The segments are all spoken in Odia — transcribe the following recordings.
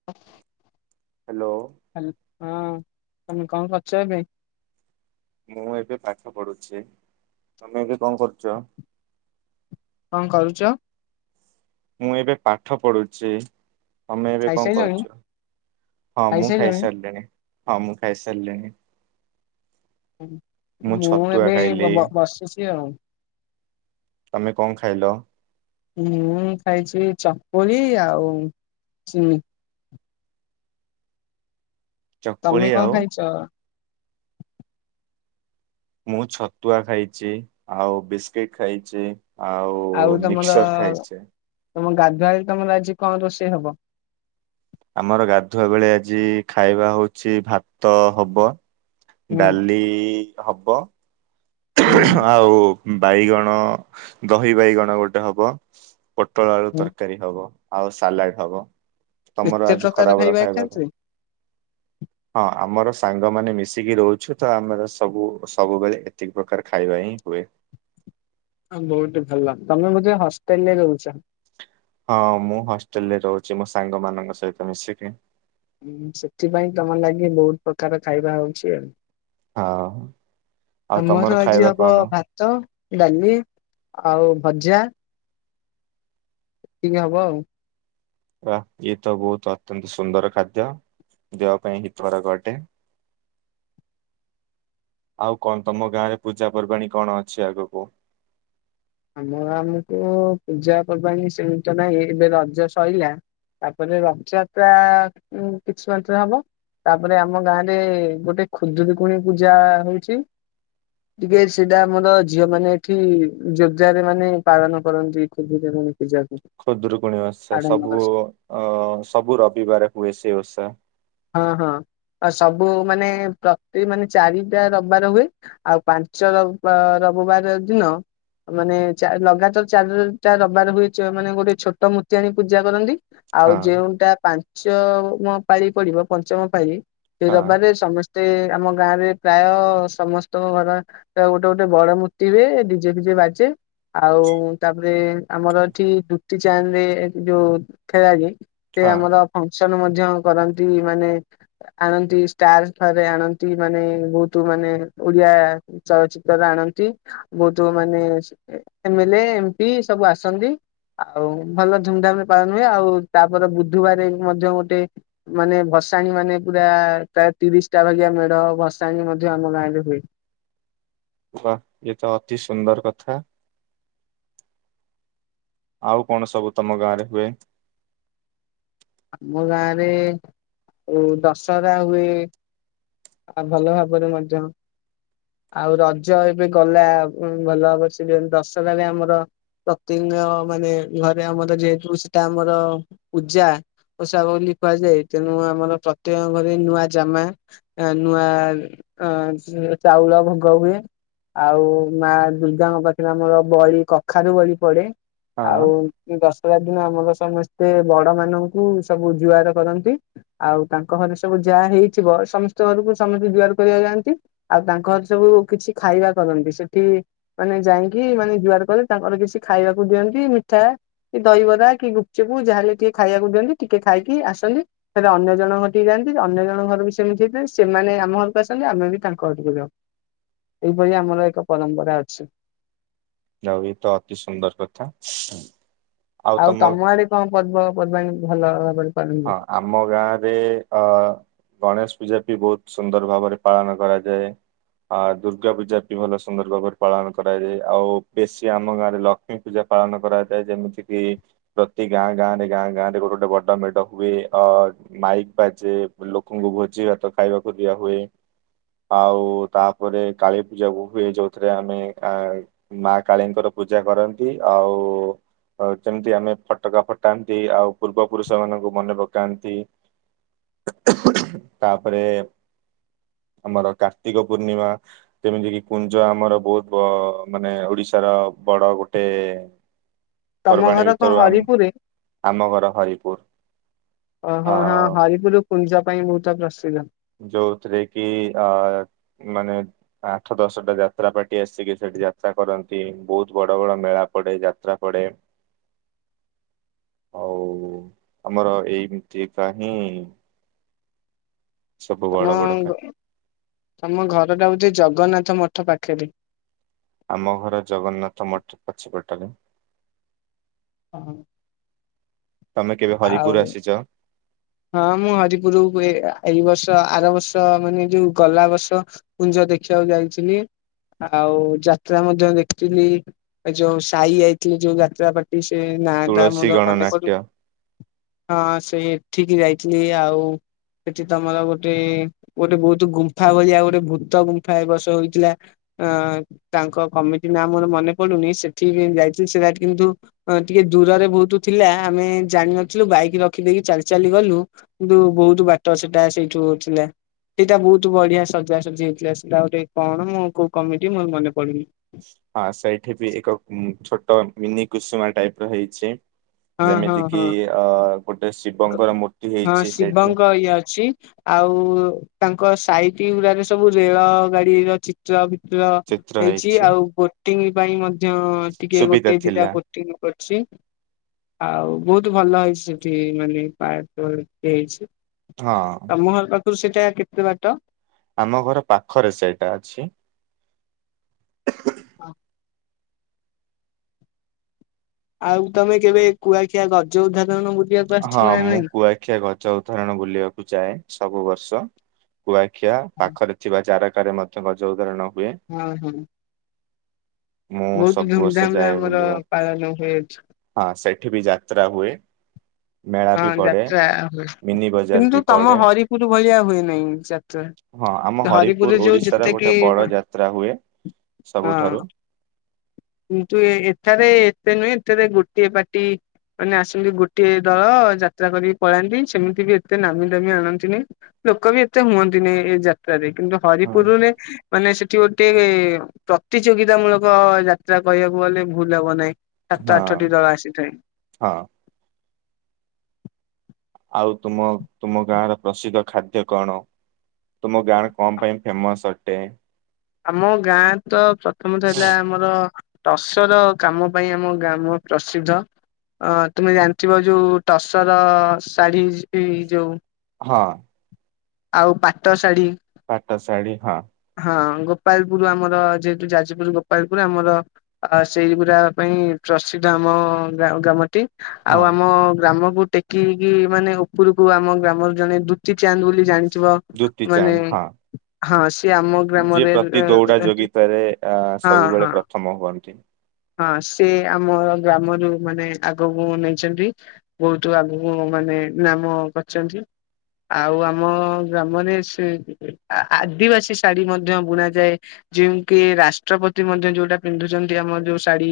[unintelligible] ହ୍ୟାଲୋ। ହ୍ୟା ହଁ ତମେ କଣ କରୁଛ ଏବେ? ମୁଁ ଏବେ ପାଠ ପଢୁଛି ତମେ ଏବେ କଣ କରୁଚ? କଣ କରୁଚ? ମୁଁ ଏବେ ପାଠ ପଢୁଛି। ତମେ ଏବେ କଣ ଖାଇସାରିଲଣି କରୁଚ? ହଁ ମୁଁ ଖାଇସାରିଲଣି? ଖାଇସାରିଲିଣି। ହଁ ମୁଁ ଖାଇସାରିଲିଣି। ମୁଁ ଛତୁଆ ଏବେ ଏଇ ଖାଇଲି। ବସିଛି ଆଉ। ତମେ କଣ ଖାଇଲ? ମୁଁ ଖାଇଛି ଚକୁଳି ଆଉ ଚିନି। ଚକୁଳି ତମେ କଣ ଆଉ ଖାଇଚ? ମୁଁ ଛତୁଆ ଖାଇଚି ଆଉ ବିସ୍କିଟ ଖାଇଚି। ଆଉ ମିକ୍ସଚର୍ ଖାଇଚି। ତମ ଗାଧୁଆବେଳେ ତମର ଆଜି କଣ ରୋଷେଇ ହବ? ଆମର ଗାଧୁଆ ବେଳେ ଆଜି ଖାଇବା ହଉଛି ଭାତ ହବ। ହୁଁ ଡାଲି ହବ। ହୁଁ ଆଉ ବାଇଗଣ ଦହି ବାଇଗଣ ଗୋଟେ ହବ। ପୋଟଳ ଆଳୁ ହୁଁ ତରକାରୀ ହବ ଆଉ ସାଲାଡ ହବ। ତମର ଏତେ ଆଜି ପ୍ରକାର ଖରାବେଳ ଖାଇବା ଖାଉଛ କଣ? ହଁ ଆମର ସାଙ୍ଗମାନେ ମିଶିକି ରହୁଛୁ ତ ଆମର ସବୁ ସବୁବେଳେ ଏତିକି ପ୍ରକାର ଖାଇବା ହିଁ ହୁଏ। ହଁ ବହୁତ ଭଲ। ତମେ ବୋଧେ ହଷ୍ଟେଲ ରେ ରୋହୁଚ? ହଁ ମୁଁ ହଷ୍ଟେଲ ରେ ରହୁଛି ମୋ ସାଙ୍ଗ ମାନଙ୍କ ସହିତ ମିଶିକି। ହୁଁ ସେଥିପାଇଁ ତମର ଲାଗି ବହୁତ ପ୍ରକାର ଖାଇବା ହଉଚି ଆଉ। ଆଉ ତମର ଆମର ଆଜି ଖାଇବା ହବ କଣ ଭା ଭାତ ଡାଲି ଆଉ ଭଜା। ଏତିକି ହବ ଆଉ। ବା ଇଏ ତ ବୋହୁତ ଅତ୍ୟନ୍ତ ସୁନ୍ଦର ଖାଦ୍ୟ ଦେହ ପାଇଁ ହି ତକାରକ ଅଟେ। ଆଉ କଣ ତମ ଗାଁ ରେ ପୂଜା ପର୍ବାଣୀ କଣ ଅଛି ଆଗକୁ? ଆମର ଆମକୁ ପୂଜା ପର୍ବାଣି ସେମି ତ ନାହିଁ ଏବେ ରଜ ସଇଲା। ତାପରେ ରଥଯାତ୍ରା କିଛି ସମ [unintelligible] ହବ ତାପରେ ଆମ ଗାଁ ରେ ଗୋଟେ ଖୁଦୂରୁକୁୁଣି ପୂଜା ହୋଉଚି। ଟିକେ ସେଇଟା ଆମର ଝିଅ ମାନେ ଏଠି ଯୋର ଜାରେ ରେ ମାନେ ପାଳନ କରନ୍ତି ଖୁଦୁରୁକୁଣୀ। ପୂଜାକୁ ଖୁଦରୁକୁଣୀ ଓଷା ସବୁ ଆଡମ୍ବର ଅ ସବୁ ରବିବାରେ ହୁଏ ସେ ଓଷା। ହଁ ହଁ ସବୁ ମାନେ ପ୍ରତି ମାନେ ଚାରିଟା ରବିବାରେ ହୁଏ। ଆଉ ପାଞ୍ଚ ରବି ରବିବାର ଦିନ ମାନେ ଚା ଲଗାତାର ଚାରି ଟା ରବିବାର ହୁଏ ଚ ମାନେ ଗୋଟେ ଛୋଟ ମୂର୍ତ୍ତି ଆଣି ପୂଜା କରନ୍ତି। ଆଉ ହଁ ଯେଉଁଟା ପାଞ୍ଚମ ପାଳି ପଡିବ ପଞ୍ଚମ ପାଳି ସେ ରବି ହଁ ବାରେ ସମସ୍ତେ ମତେ ଆମ ଗାଁରେ ପ୍ରାୟ ସମସ୍ତଙ୍କ ଘର ଗୋଟେ ଗୋଟେ ବଡ ମୂର୍ତ୍ତି ହୁଏ ଦି ଡି ଜେ ଫିଜେ ବାଜେ ଆଉ ତାପରେ ଆମର ଏଠି ଦୁତି ଚାନ୍ଦେ ଯୋଉ ଖେଳାଳୀ ସେ ହଁ ଆମର ଟି ଫଙ୍କସନ୍ ମଧ୍ୟ କରନ୍ତି ମାନେ ଆଣନ୍ତି ଷ୍ଟାରେ ଫାରେ ଆଣନ୍ତି ମାନେ ବୋହୁତ ମାନେ ଓଡିଆ ଚଳଚ୍ଚିତ୍ର ଆଣନ୍ତି ବୋହୁତ ଲୋକମାନେ M L A M P ସବୁ ଆସନ୍ତି। ଆଉ ଭଲ ଧୁମଧାମ଼୍ ରେ ପାଳନ ହୁଏ ଆଉ ତାପରେ ବୁଧବାରେ ବି ମଧ୍ୟ ଗୋଟେ ମାନେ ଭସାଣୀ ମାନେ ପୁରା ପ୍ରାୟ ତିରିଶ ଟା ଭଳିଆ ମେଢ ଭସାଣି ମଧ୍ୟ ଆମ ଗାଁ ରେ ହୁଏ। ବାଃ ଏ ତ ଅତି ସୁନ୍ଦର କଥା। ଆଉ କଣ ସବୁ ତମ ଗାଁ ରେ ହୁଏ? ଆମ ଗାଁରେ ଉଁ ଦଶହରା ହୁଏ। ଆଉ ଭଲ ଭାବରେ ମଧ୍ୟ ଆଉ ରଜ ଏବେ ଗଲା ଭଲ ଭାବ ସେ ଦଶହରାରେ ଆମର। ପ୍ରତିଦିନମାନେ ଘରେ ଆମର ଯେହେତୁ ସେଟା ଆମର ପୂଜା ଓଷା ବୋଲି କୁହାଯାଏ ତେଣୁ ଆମର ପ୍ରତ୍ୟେକଙ୍କ ଘରେ ନୂଆ ଜାମା। ନୂଆ ଅ ଚାଉଳ ଭୋଗ ହୁଏ ଆଉ ମା ଦୁର୍ଗାଙ୍କ ପାଖରେ ଆମର ବଳି କଖାରୁ ବଳି ପଡେ ହଁ ଆଉ ଦଶହରା ଦିନ ଆମର ସମସ୍ତେ ବଡ ମାନଙ୍କୁ ସବୁ ଜୁଆର କରନ୍ତି। ଆଉ ତାଙ୍କ ଘରେ ସବୁ ଯାହା ହେଇଥିବ ସମ ଘରକୁ ସମସ୍ତେ ଜ୍ଵହାର କରିବାକୁ ଯାଆନ୍ତି ଆଉ ତାଙ୍କ ଘର ସବୁ କିଛି ଖାଇବା କରନ୍ତି ସେଠି ମାନେ ଯାଇଁକି ମାନେ ଜୁହାର କଲେ ତାଙ୍କର କିଛି ଖାଇବାକୁ ଦିଅନ୍ତି ମିଠା। ଦହିବରା କି ଗୁପଚୁପୁ ଯାହାହଲେ ଟିକେ ଖାଇବାକୁ ଦିଅନ୍ତି ଟିକେ ଖାଇକି ଆସନ୍ତି। ହେଲେ ଅନ୍ୟ ଜଣ ଘରଠିକି ଯାଆନ୍ତି ଅନ୍ୟ ଜଣଙ୍କ ଘର ବି ସେମତି ହେଇଥାଏ। ସେମାନେ ଆମ ଘରକୁ ଆସନ୍ତି ଆମେ ବି ତାଙ୍କ ଘରକୁ ଯାଉ ଏଇଭଳି ଆମର ଏକ ପରମ୍ପରା ଅଛି। ଯାହା ହେଉ ଇଏତ ଅତି ସୁନ୍ଦର କଥା। ଆଉ ତମ ଆଡେ କଣ ପର୍ବ ପର୍ବାଣୀ ଭଲ ଭାବରେ? ପାଳନ ହଁ ହୁଏ? ଆମ ଆମ ଗାଁରେ ଅ ଗଣେଶ ପୂଜା ବି ବହୁତ ସୁନ୍ଦର ଭାବରେ ପାଳନ କରାଯାଏ। ଆ ଦୁର୍ଗା ପୂଜା ବି ଭଲ ସୁନ୍ଦର ଭାବରେ ପାଳନ କରାଯାଏ ଆଉ ବେଶୀ ଆମ ଗାଁରେ ଲ ଲକ୍ଷ୍ମୀ ପୂଜା ପାଳନ କରାଯାଏ ଯେମିତି କିି ପ୍ରତି ଗାଁ ଗାଁ ରେ ଗାଁ ଗାଁ ରେ ଗୋଟେ ଗୋଟେ ବଡ ମେଢ। ହୁଏ ଅ ମାଇକ୍ ବାଜେ ଲୋକଙ୍କୁ ଭୋଜି ଭାତ ଖାଇବାକୁ ଦିଆ ହୁଏ। ଆଉ ତାପରେ କାଳୀ ପୂଜା ବି ହୁଏ ଯୋଉଥିରେ ଆମେ କା ମା କାଳୀଙ୍କର ପୂଜା କରନ୍ତି ଆଉ ଆଉ ଯେମିତି ଆମେ ଫଟକା ଫଟାନ୍ତି ଆଉ ପୂର୍ବ ପୁରୁଷ ମାନଙ୍କୁ ମନେ ପକାନ୍ତି ତାପରେ ଆମର କାର୍ତ୍ତିକ ପୂର୍ଣ୍ଣିମା। ଯେମିତି କିି କୁଞ୍ଜ ଆମର ବହୁତ ମାନେ ଓଡିଶାର ବଡ ଗୋଟେ ତମ ପର୍ବାଣୀ ଘର କଣ ଭିତରୁ ଆମ ହରିପୁରରେ ଆମ ଘର ହରିପୁର। ଓହୋ ଆ ହଁ ହରିପୁର କୁଞ୍ଜ ପାଇଁ ବହୁତ ପ୍ରସିଦ୍ଧ। ଯୋଉଥିରେ କି ଆ ମାନେ ଆଠ ଦଶଟା ଯାତ୍ରା ପାର୍ଟି ଆସିକି ସେଠି ଯାତ୍ରା କରନ୍ତି ବହୁତ ବଡ ବଡ ମେଳା ପଡେ ଯାତ୍ରା ତା ପଡ଼େ। ଆଉ ଆମର ଏଇ ଯିବା ହିଁ। ସବୁ ବଡ ବଡ କା [unintelligible] ତମ ଘରଟା ହଉଛି ଜଗନ୍ନାଥ ମଠ ପାଖରେ। ଆମ ଘର ଜଗନ୍ନାଥ ମଠ ପଛପଟରେ। ହଁ। ତମେ କେବେ ହରିପୁର ଆସିଛ। ହଁ ମୁଁ ହରିପୁର ହୁଏ ଏଇ ବର୍ଷ ଆର ବର୍ଷ ମାନେ ଯୋଉ ଗଲା ବର୍ଷ। କୁଞ୍ଜ ଦେଖିବାକୁ ଯାଇଥିଲି। ଆଉ ଯାତ୍ରା ମଧ୍ୟ ଦେଖିଲି ଏ ଯୋଉ ସାଇ ଆଇଥିଲେ ଯୋଉ ଯାତ୍ରା ପା। ସେ ନା ଟା ତୁଳସୀ ମୋର ମନେ ପଡୁନି। ଗଣନାଟ୍ୟ ହଁ ସେଠିକି ଯାଇଥିଲି ଆଉ ସେଠି ତମର ଗୋଟେ ଗୋଟେ ବହୁତ୍ ଗୁମ୍ଫା ଭଳିଆ ଗୋଟେ ଭୂତ ଗୁମ୍ଫା ଏ ବର୍ଷ ହୋଇଥିଲା। ଅଁ ତାଙ୍କ କମିଟି ନା ମୋର ମନେ ପଡୁନି ସେଠିକି ଯାଇଚୁ ସେରା କିନ୍ତୁ ଅ ଟିକେ ଦୂରରେ ବହୁତୁ ଥିଲା ଆମେ ଜାଣିିନଥିଲୁ ବାଇକ୍ ରଖିଦେଇକି ଚାଲି ଚାଲି ଗଲୁ କିନ୍ତୁ ବହୁତୁ ବାଟ ସେଟା ସେଇଠୁ ଥିଲା। ଏଇଟା ବହୁତୁ ବଢିଆ ସଜାସଜି ହେଇଥିଲା ସେଇଟା ଗୋଟେ କଣ ମୁଁ କୋଉ କମିଟି ମୋର ମନେ ପଡୁନି। ହଁ ସେଇଠି ବି ଏକ ଛୋଟ ମିନି କୁସୁମା ଟାଇପ୍ ର ହେଇଛି। ହଁ ହଁ ଯେମିତି କିି ହଁ ଅ ଗୋଟେ ଶିବଙ୍କର ମୂର୍ତ୍ତି ହଁ ହେଇଚି ସେଠି। ଶିବଙ୍କ ଇଏ ଅଛି। ଆଉ ତାଙ୍କ ସାଇଟି ଗୁଡାାରେ ସବୁ ରେଳ ଗାଡିର ଚି ତ୍ର ଭିତ୍ର ଚିତ୍ର ହେଇଚି ହେଇଛି। ଆଉ ବୋଟିଂ ପାଇଁ ମଧ୍ୟ ଟିକେ ସୁବିଧା ଗୋଟେ ଥିଲା ଦିଟା [inaudible] କର୍ ଚି ଆଉ ବହୁତ୍ ଭଲ ହେଇଛି ସେଠି ମାନେ ପାର୍କ ଘରିକା ହେଇଛି। ହଁ ତମ ଘର ପାଖରୁ ସେଟା କେତେ ବାଟ? ଆମ ଘର ପାଖରେ ସେଇଟା ଅଛି। ହ ହ [inaudible] ଆଉ ତମେ କେବେ କୁଆଖିଆ ଗଜ ଉଦାହରଣ ବୁଲିଆକୁ ହଁ ମୁଁ କୁଆଖିଆ ଗଜ ଉଦାହରଣ ବୁଲିବାକୁ ଯାଏ ସବୁ ବର୍ଷ। କୁଆଖିଆ ପାଖରେ ଥିବା ଚାରାକାରେ ମଧ୍ୟ ଗଜ ଉଦାହରଣ ହୁଏ। ଆ ହଁ। ମୁଁ ବହୁତ ସବୁ ବର୍ଷ ଧୁମଧାମରେ ଯାଏ ଆମର ବୁଲିବା ପାଳନ ହୁଏ ଏଠି। ହଁ ସେଠି ବି ଯାତ୍ରା ହୁଏ। ମେଳା ବି ହଁ ପଡେ ଯାତ୍ରା ହୁଏ ମିନି ବଜାର ବି କିନ୍ତୁ ତମ ପଡେ। ହରିପୁର ଭଳିଆ ହୁଏ ନାହିଁ ଯାତ୍ର? ହଁ ଆମ ହରିପୁର ଓଡ଼ିଶା ର ଗୋଟେ ବଡ ଯାତ୍ରା ହୁଏ ହଁ ସବୁଠାରୁ। କିନ୍ତୁ ଏଥାରେ ଏତେ ନୁହେଁ ଏଥିରେ ଗୋଟିଏ ପାଟି ମାନେ ଆସନ୍ତି ଗୋଟଏ ଦଳ ଯାତ୍ରା କରିକି ପଳାନ୍ତି ସେମିତି ବି ଏତେ ନାମୀ ଦାମୀ ଆଣନ୍ତିନି। ଲୋକ ବି ଏତେ ହୁଅନ୍ତିନି ଏ ଯାତ୍ରାରେ କିନ୍ତୁ ହଁ ହରିପୁରରେ ମାନେ ସେଠି ଗୋଟେ ପ୍ରତିଯୋଗିତା ମୂଳ କ ଯାତ୍ରା କହିବାକୁ ଗଲେ ଭୁଲ୍ ହବ ନାହିଁ ସାତ ହଁ ଆଠଟି ଦଳ ଆସିଥାଏ। ହଁ। ଆଉ ତୁମ ତୁମ ଗାଁ ର ପ୍ରସିଦ୍ଧ ଖାଦ୍ୟ କଣ? ତୁମ ଗାଁର କଁ ପାଇଁ ଫେମସ୍ ଅଟେ? ଆମ ଗାଁ ତ ପ୍ରଥମତଃ ହେଲା ଆମର ଟସର କାମ ପାଇଁ ଆମ ଗ୍ରାମ ପ୍ରସିଦ୍ଧ। ଅ ତୁମେ ଜାଣିଥିବ ଯୋଉ ଟସର ଶାଢ଼ୀ ବି ଯୋଉ? ହଁ। ଆଉ ପାଟ ଶାଢ଼ୀ ପାଟ ଶାଢ଼ୀ ହଁ। ହଁ ଗୋପାଳପୁର ଆମର ଯେହେତୁ ଯାଜପୁର ଗୋପାଳପୁର ଆମର ଆ ସେଇଗୁରା ପାଇଁ ପ୍ରସିଦ୍ଧ ଆମ ଗ୍ରା ଗ୍ରାମ ଟି। ଆଉ ହଁ ଆମ ଗ୍ରାମକୁ ଟେକି ହେଇକି ମାନେ ଉପରକୁ ଆମ ଗ୍ରାମର ଜଣେ ଦୁତି ଚାନ୍ଦ ବୋଲି ଜାଣିଥିବ ଦୁତି ମାନେ ଚାନ୍ଦ ହଁ ହଁ ସିଏ ଆମ ଯିଏ ଗ୍ରାମରେ ପ୍ରତି ଦୌଡା ରହନ୍ତି। ଉଥମ [inaudible] ହୁଅନ୍ତି। ହଁ ସେ ଆମ ଗ୍ରାମରୁ ମାନେ ଆଗକୁ ନେଇଚନ୍ତି। ବହୁତୁ ଆଗକୁ ମାନେ ନାମ କଚନ୍ତି। ଆଉ ଆମ ଗ୍ରାମରେ ସେ ଆ ଆଦିବାସୀ ଶାଢୀ ମଧ୍ୟ ବୁଣା ଯାଏ। ଯେମିକିି ରାଷ୍ଟ୍ରପତି ମଧ୍ୟ ଯୋଉଟା ପିନ୍ଧୁଚନ୍ତି ଆମର ଯୋଉ ଶାଢୀ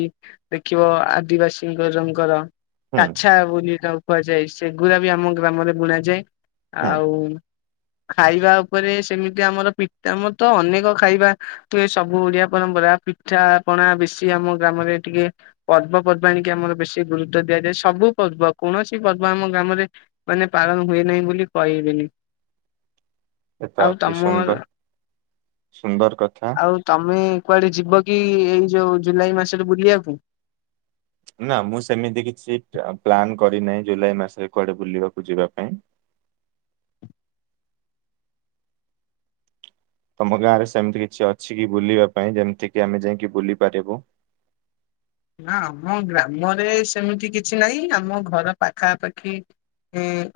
ଦେଖିବ ଆଦିବାସୀଙ୍କର ହୁଁ [unintelligible] ଛା ବୋଲି ତାକୁ କୁହାଯାଏ ସେଗୁଡ଼ାବି ଆମ ଗ୍ରାମରେ ବୁଣାଯାଏ ହୁଁ ଆଉ ଖାଇବା ଉପରେ ସେମିତି ଆମର ପି ଆମରତ ଅନେକ ଖାଇବା ତ ଏସବୁ ଓଡିଆ ପରମ୍ପରା ପିଠା ପଣା ବେଶୀ ଆମ ଗ୍ରାମରେ ଟିକେ ପର୍ବ ପର୍ବା ଆଣିକି ଆମର ବେଶୀ ଗୁରୁତ୍ଵ ଦିଆଯାଏ ସବୁ ପର୍ବ କୌଣସି ପର୍ବ ଆମ ଗ୍ରାମରେ ମାନେ ପାଳନ ହୁଏ ନାହିଁ ବୋଲି କହିବେନି। ଏତ ଆଉ ଅତି ତମ ସୁନ୍ଦର ସୁନ୍ଦର କଥା ଆଉ ତମେ କୁଆଡ଼େ ଯିବକି ଏଇ ଯୋଉ ଜୁଲାଇ ମାସରେ ବୁଲିବାକୁ? ନା ମୁଁ ସେମିତି କିଛି ପା ପ୍ଲାନ୍ କରିନାହିଁ ଜୁଲାଇ ମାସରେ କୁଆଡ଼େ ବୁଲିବାକୁ ଯିବା ପାଇଁ ତମ ଗାଁରେ ସେମିତି କିଛି ଅଛିକି ବୁଲିବା ପାଇଁ ଯେମିତିକିି ଆମେ ଯାଇକି ବୁଲି ପାରିବୁ? ନା ଆମ ଗ୍ରାମରେ ସେମିତି କିଛି ନାହିଁ ଆମ ଘର ପାଖାପାଖି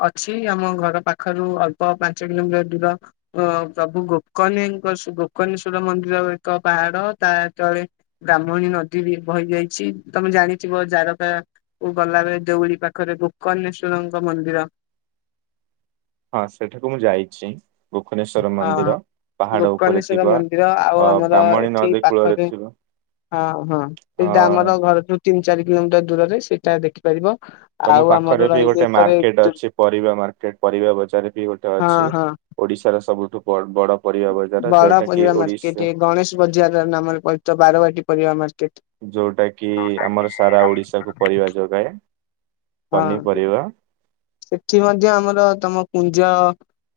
ଅଛି ଆମ ଘର ପାଖରୁ ଅଳ୍ପ ପାଞ୍ଚ କିଲୋମିଟର୍ ଦୂର ଅ ସବୁ ଗୋକନୀଙ୍କ ଗୋକନେଶ୍ଵର ମନ୍ଦିର ଏକ ପାହାଡ଼ ତାତଳେ ବ୍ରାହ୍ମଣୀ ନଦୀବି ବହି ଯାଇଚି ତମେ ଜାଣିଥିବ ଜାରକା ଓ ଗଲାବେଳେ ଧଉଳି ପାଖରେ ଗୋକଣେଶ୍ଵରଙ୍କ ମନ୍ଦିର ହଁ ସେଠାକୁ ମୁଁ ଯାଇଛି। ଗୁଖନେଶ୍୍ୱଵର ମନ୍ଦିର ହଁ ପାହାଡ଼ ଉପରେ ଗୋକର୍ଣ୍ଣେଶ୍ଵର ଥିବା ମନ୍ଦିର ଆଉ ଅ ଆମର ବ୍ରାହ୍ମଣୀ ଏଠି ନଦୀ କୂଳରେ ପାଖରେ ଥିବ ହଁ ହଁ ସେଇଟା ଆମର ଘରଠୁ ତିନି ଚାରି କିଲୋମିଟର୍ ଦୂରରେ ସେଇଟା ଦେଖିପାରିବ ତମ ଆଉ ଆମର ପାଖରେବି ରହିଲେ ଗୋଟେ ଏକରେ ମାର୍କେଟ ଦୁ ଅଛି ପରିବା ମାର୍କେଟ ପରିବା ବଜାରବି ଗୋଟେ ହଁ ଅଛି ହଁ ଓଡ଼ିଶାର ସବୁଠୁ ବଡ଼ ପରିବା ବ ବଡ଼ ପରିବା ମାର୍କେଟ ଏ ଗଣେଶ ବଜାର ନାମରେ ପରି ବାରବାଟୀ ପରିବା ମାର୍କେଟ। ଯୋଉଟାକି ଆମର ସାରା ଓଡ଼ିଶାକୁ ପରିବା ଯୋଗାଏ ହଁ ପନିପରିବା। ସେଠି ମଧ୍ୟ ଆମର ତମ ପୁଞ୍ଜ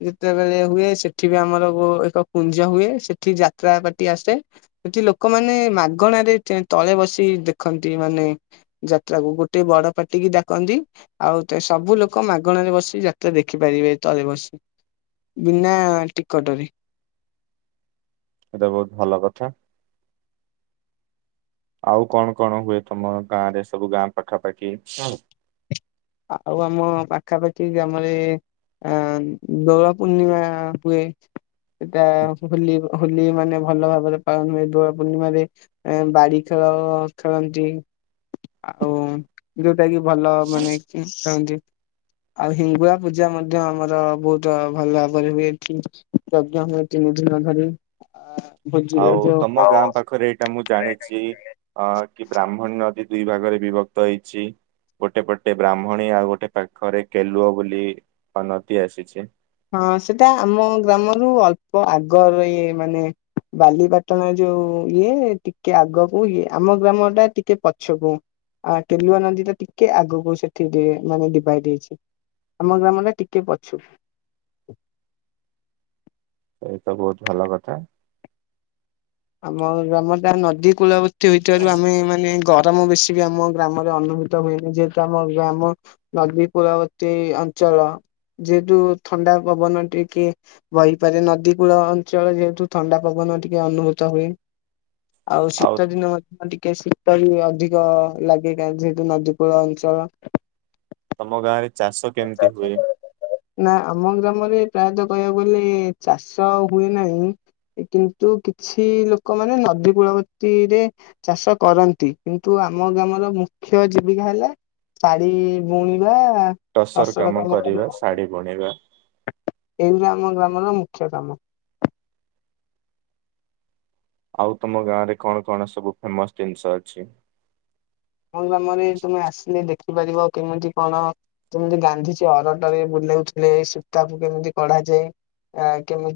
ଯେତେବେଳେ ହୁଏ ସେଠିବି ଆମର ଏକ କୁଞ୍ଜ ହୁଏ ସେଠି ଯାତ୍ରା କତି ଆସେ ଏଠି ଲୋକମାନେ ମାଗଣାରେ ତଳେ ବସି ଦେଖନ୍ତି ମାନେ ଯାତ୍ରାକୁ ଗୋଟେ ବଡ଼ ପାଟିିକି ଡକନ୍ତି ଆଉ ସବୁ ଲୋକ ଲୋକ ମାଗଣାରେ ବସି ଯାତ୍ରା ଦେଖିପାରିବେ ତଳେ ବସି ବିନା ଟିକଟରେ। ଏଇଟା ବହୁତ୍ ଭଲ କଥା। ଆଉ କଣ କଣ ହୁଏ ତମ ଗାଁରେ ସବୁ ଗାଁ ପାଖାପାଖି? ଆଉ ଆମ ପାଖାପାଖି ଆମରେ ଅ ଦୋଳ ପୂର୍ଣ୍ଣିମା ହୁଏ ସେଟା ହୋଲି ହୋଲି ମାନେ ଭଲ ଭାବରେ ପାଳନ ହୁଏ ଦୋଳ ପୂର୍ଣ୍ଣିମାରେ ଏ ବାଡ଼ି ଖେଳ ଖେଳନ୍ତି ଆଉ ଯୋଉଟାକି ଭଲ ମାନେ ଚାହୁଁନ୍ତି ଆଉ ହିଙ୍ଗୁଳା ପୂଜା ମଧ୍ୟ ଆମର ବହୁତ୍ ଭଲ ଭାବରେ ହୁଏ ଏଠି। ଯଜ୍ଞ ହୁଏ ତିନି ଦିନ ଧରି ଭୋଜିରେ ଯଉ ସେଟା ମୁଁ ଜାଣିଛି ଅ କି ବ୍ରାହ୍ମଣୀ ନଦୀ ଦୁଇ ଭାଗରେ ବିଭକ୍ତ ହେଇଛି। ଗୋଟେ ପଟେ ବ୍ରାହ୍ମଣୀ ଆଉ ଗୋଟେ ପାଖରେ କେଲୁଅ ବୋଲି ଅନତି ଆସିଛି। ହଁ ସେଟା ଆମ ଗ୍ରାମରୁ ଅଳ୍ପ ଆଗରେ ଇଏ ମାନେ ବାଲିପାଟଣା ଯୋଉ ଇଏ ଟିକେ ଆଗକୁ ଇଏ ଆମ ଗ୍ରାମଟା ଟିକେ ପଛକୁ। ଆ କେଲୁଆ ନଦୀଟା ଟିକେ ଆଗକୁ ସେଠି ମାନେ ଡିଭାଇଡ ହେଇଚି‌ ଆମ ଗ୍ରାମଟା ଟିକେ ପଛକୁ। ଏଇତ ବହୁତ୍ ଭଲ କଥା। ଆମର ଆମର ତଯାର ନଦୀ କୂଳବର୍ତ୍ତୀ ଭଥିବାରୁ ଆମେ ମାନେ ଗରମ ବେଶୀବି ଆମ ଗ୍ରାମରେ ଅନୁଭୂତ ହୁଏନି ଯେହେତୁ ଆମ ଗ୍ରାମ ନଦୀ କୁଳବର୍ତ୍ତୀ ଅଞ୍ଚଳ ଯେହେତୁ ଥଣ୍ଡା ପବନ ଟେ କି ବହିପାରେ ନଦୀ କୂଳ ଅଞ୍ଚଳ ଯେହେତୁ ଥଣ୍ଡା ପବନ ଟିକେ ଅନୁଭୂ ତ ହୁଏ ଆଉ ଶୀତ ଦିନ ହୁଏ ହଁ ଟିକେ ଶୀ ତ ବି ହୁଏ ଅଧିକ ଲାଗେ କାହିଁକି ସେତୁ ନଦୀ କୂଳ ଅଞ୍ଚଳ ତମ ଗାଁ ରେ ଚାଷ କେମିତି ହୁଏ ନା ଆମ ଗ୍ରାମରେ ପ୍ରାୟତଃ କହିବାକୁ ଗଲେ ଚାଷ ଆଉ ହୁଏ ନାହିଁ ଏ କିନ୍ତୁ କିଛି ଲୋକମାନେ ନଦୀ କୂଳବର୍ତ୍ତିରେ ଚାଷ କରନ୍ତି କିନ୍ତୁ ଆମ ଗ୍ରାମର ମୁଖ୍ୟ ଜୀବିକା ହେଲା ଶାଢୀ ବୁଣିବା ଟସର କାମ କରିବା ଶାଢ଼ୀ ବୁଣିବା ଏଇରା ଆମ ଗ୍ରାମର ମୁଖ୍ୟ କାମ ଆଉ ତମ ଗାଁ ରେ କଣ କଣ ସବୁ ଫେମସ ଜିନିଷ ଅଛି ମୋ ଗ୍ରାମରେ ତୁମେ ଆସିଲେ ଦେଖିପାରିବ କେମିତି କଣ କେମିତି ଗାନ୍ଧିଜୀ ଅରଟରେ ବୁଲଉଥିଲେ ସୂତାକୁ କେମିତି କଢାଯାଏ ଆ କେମିତି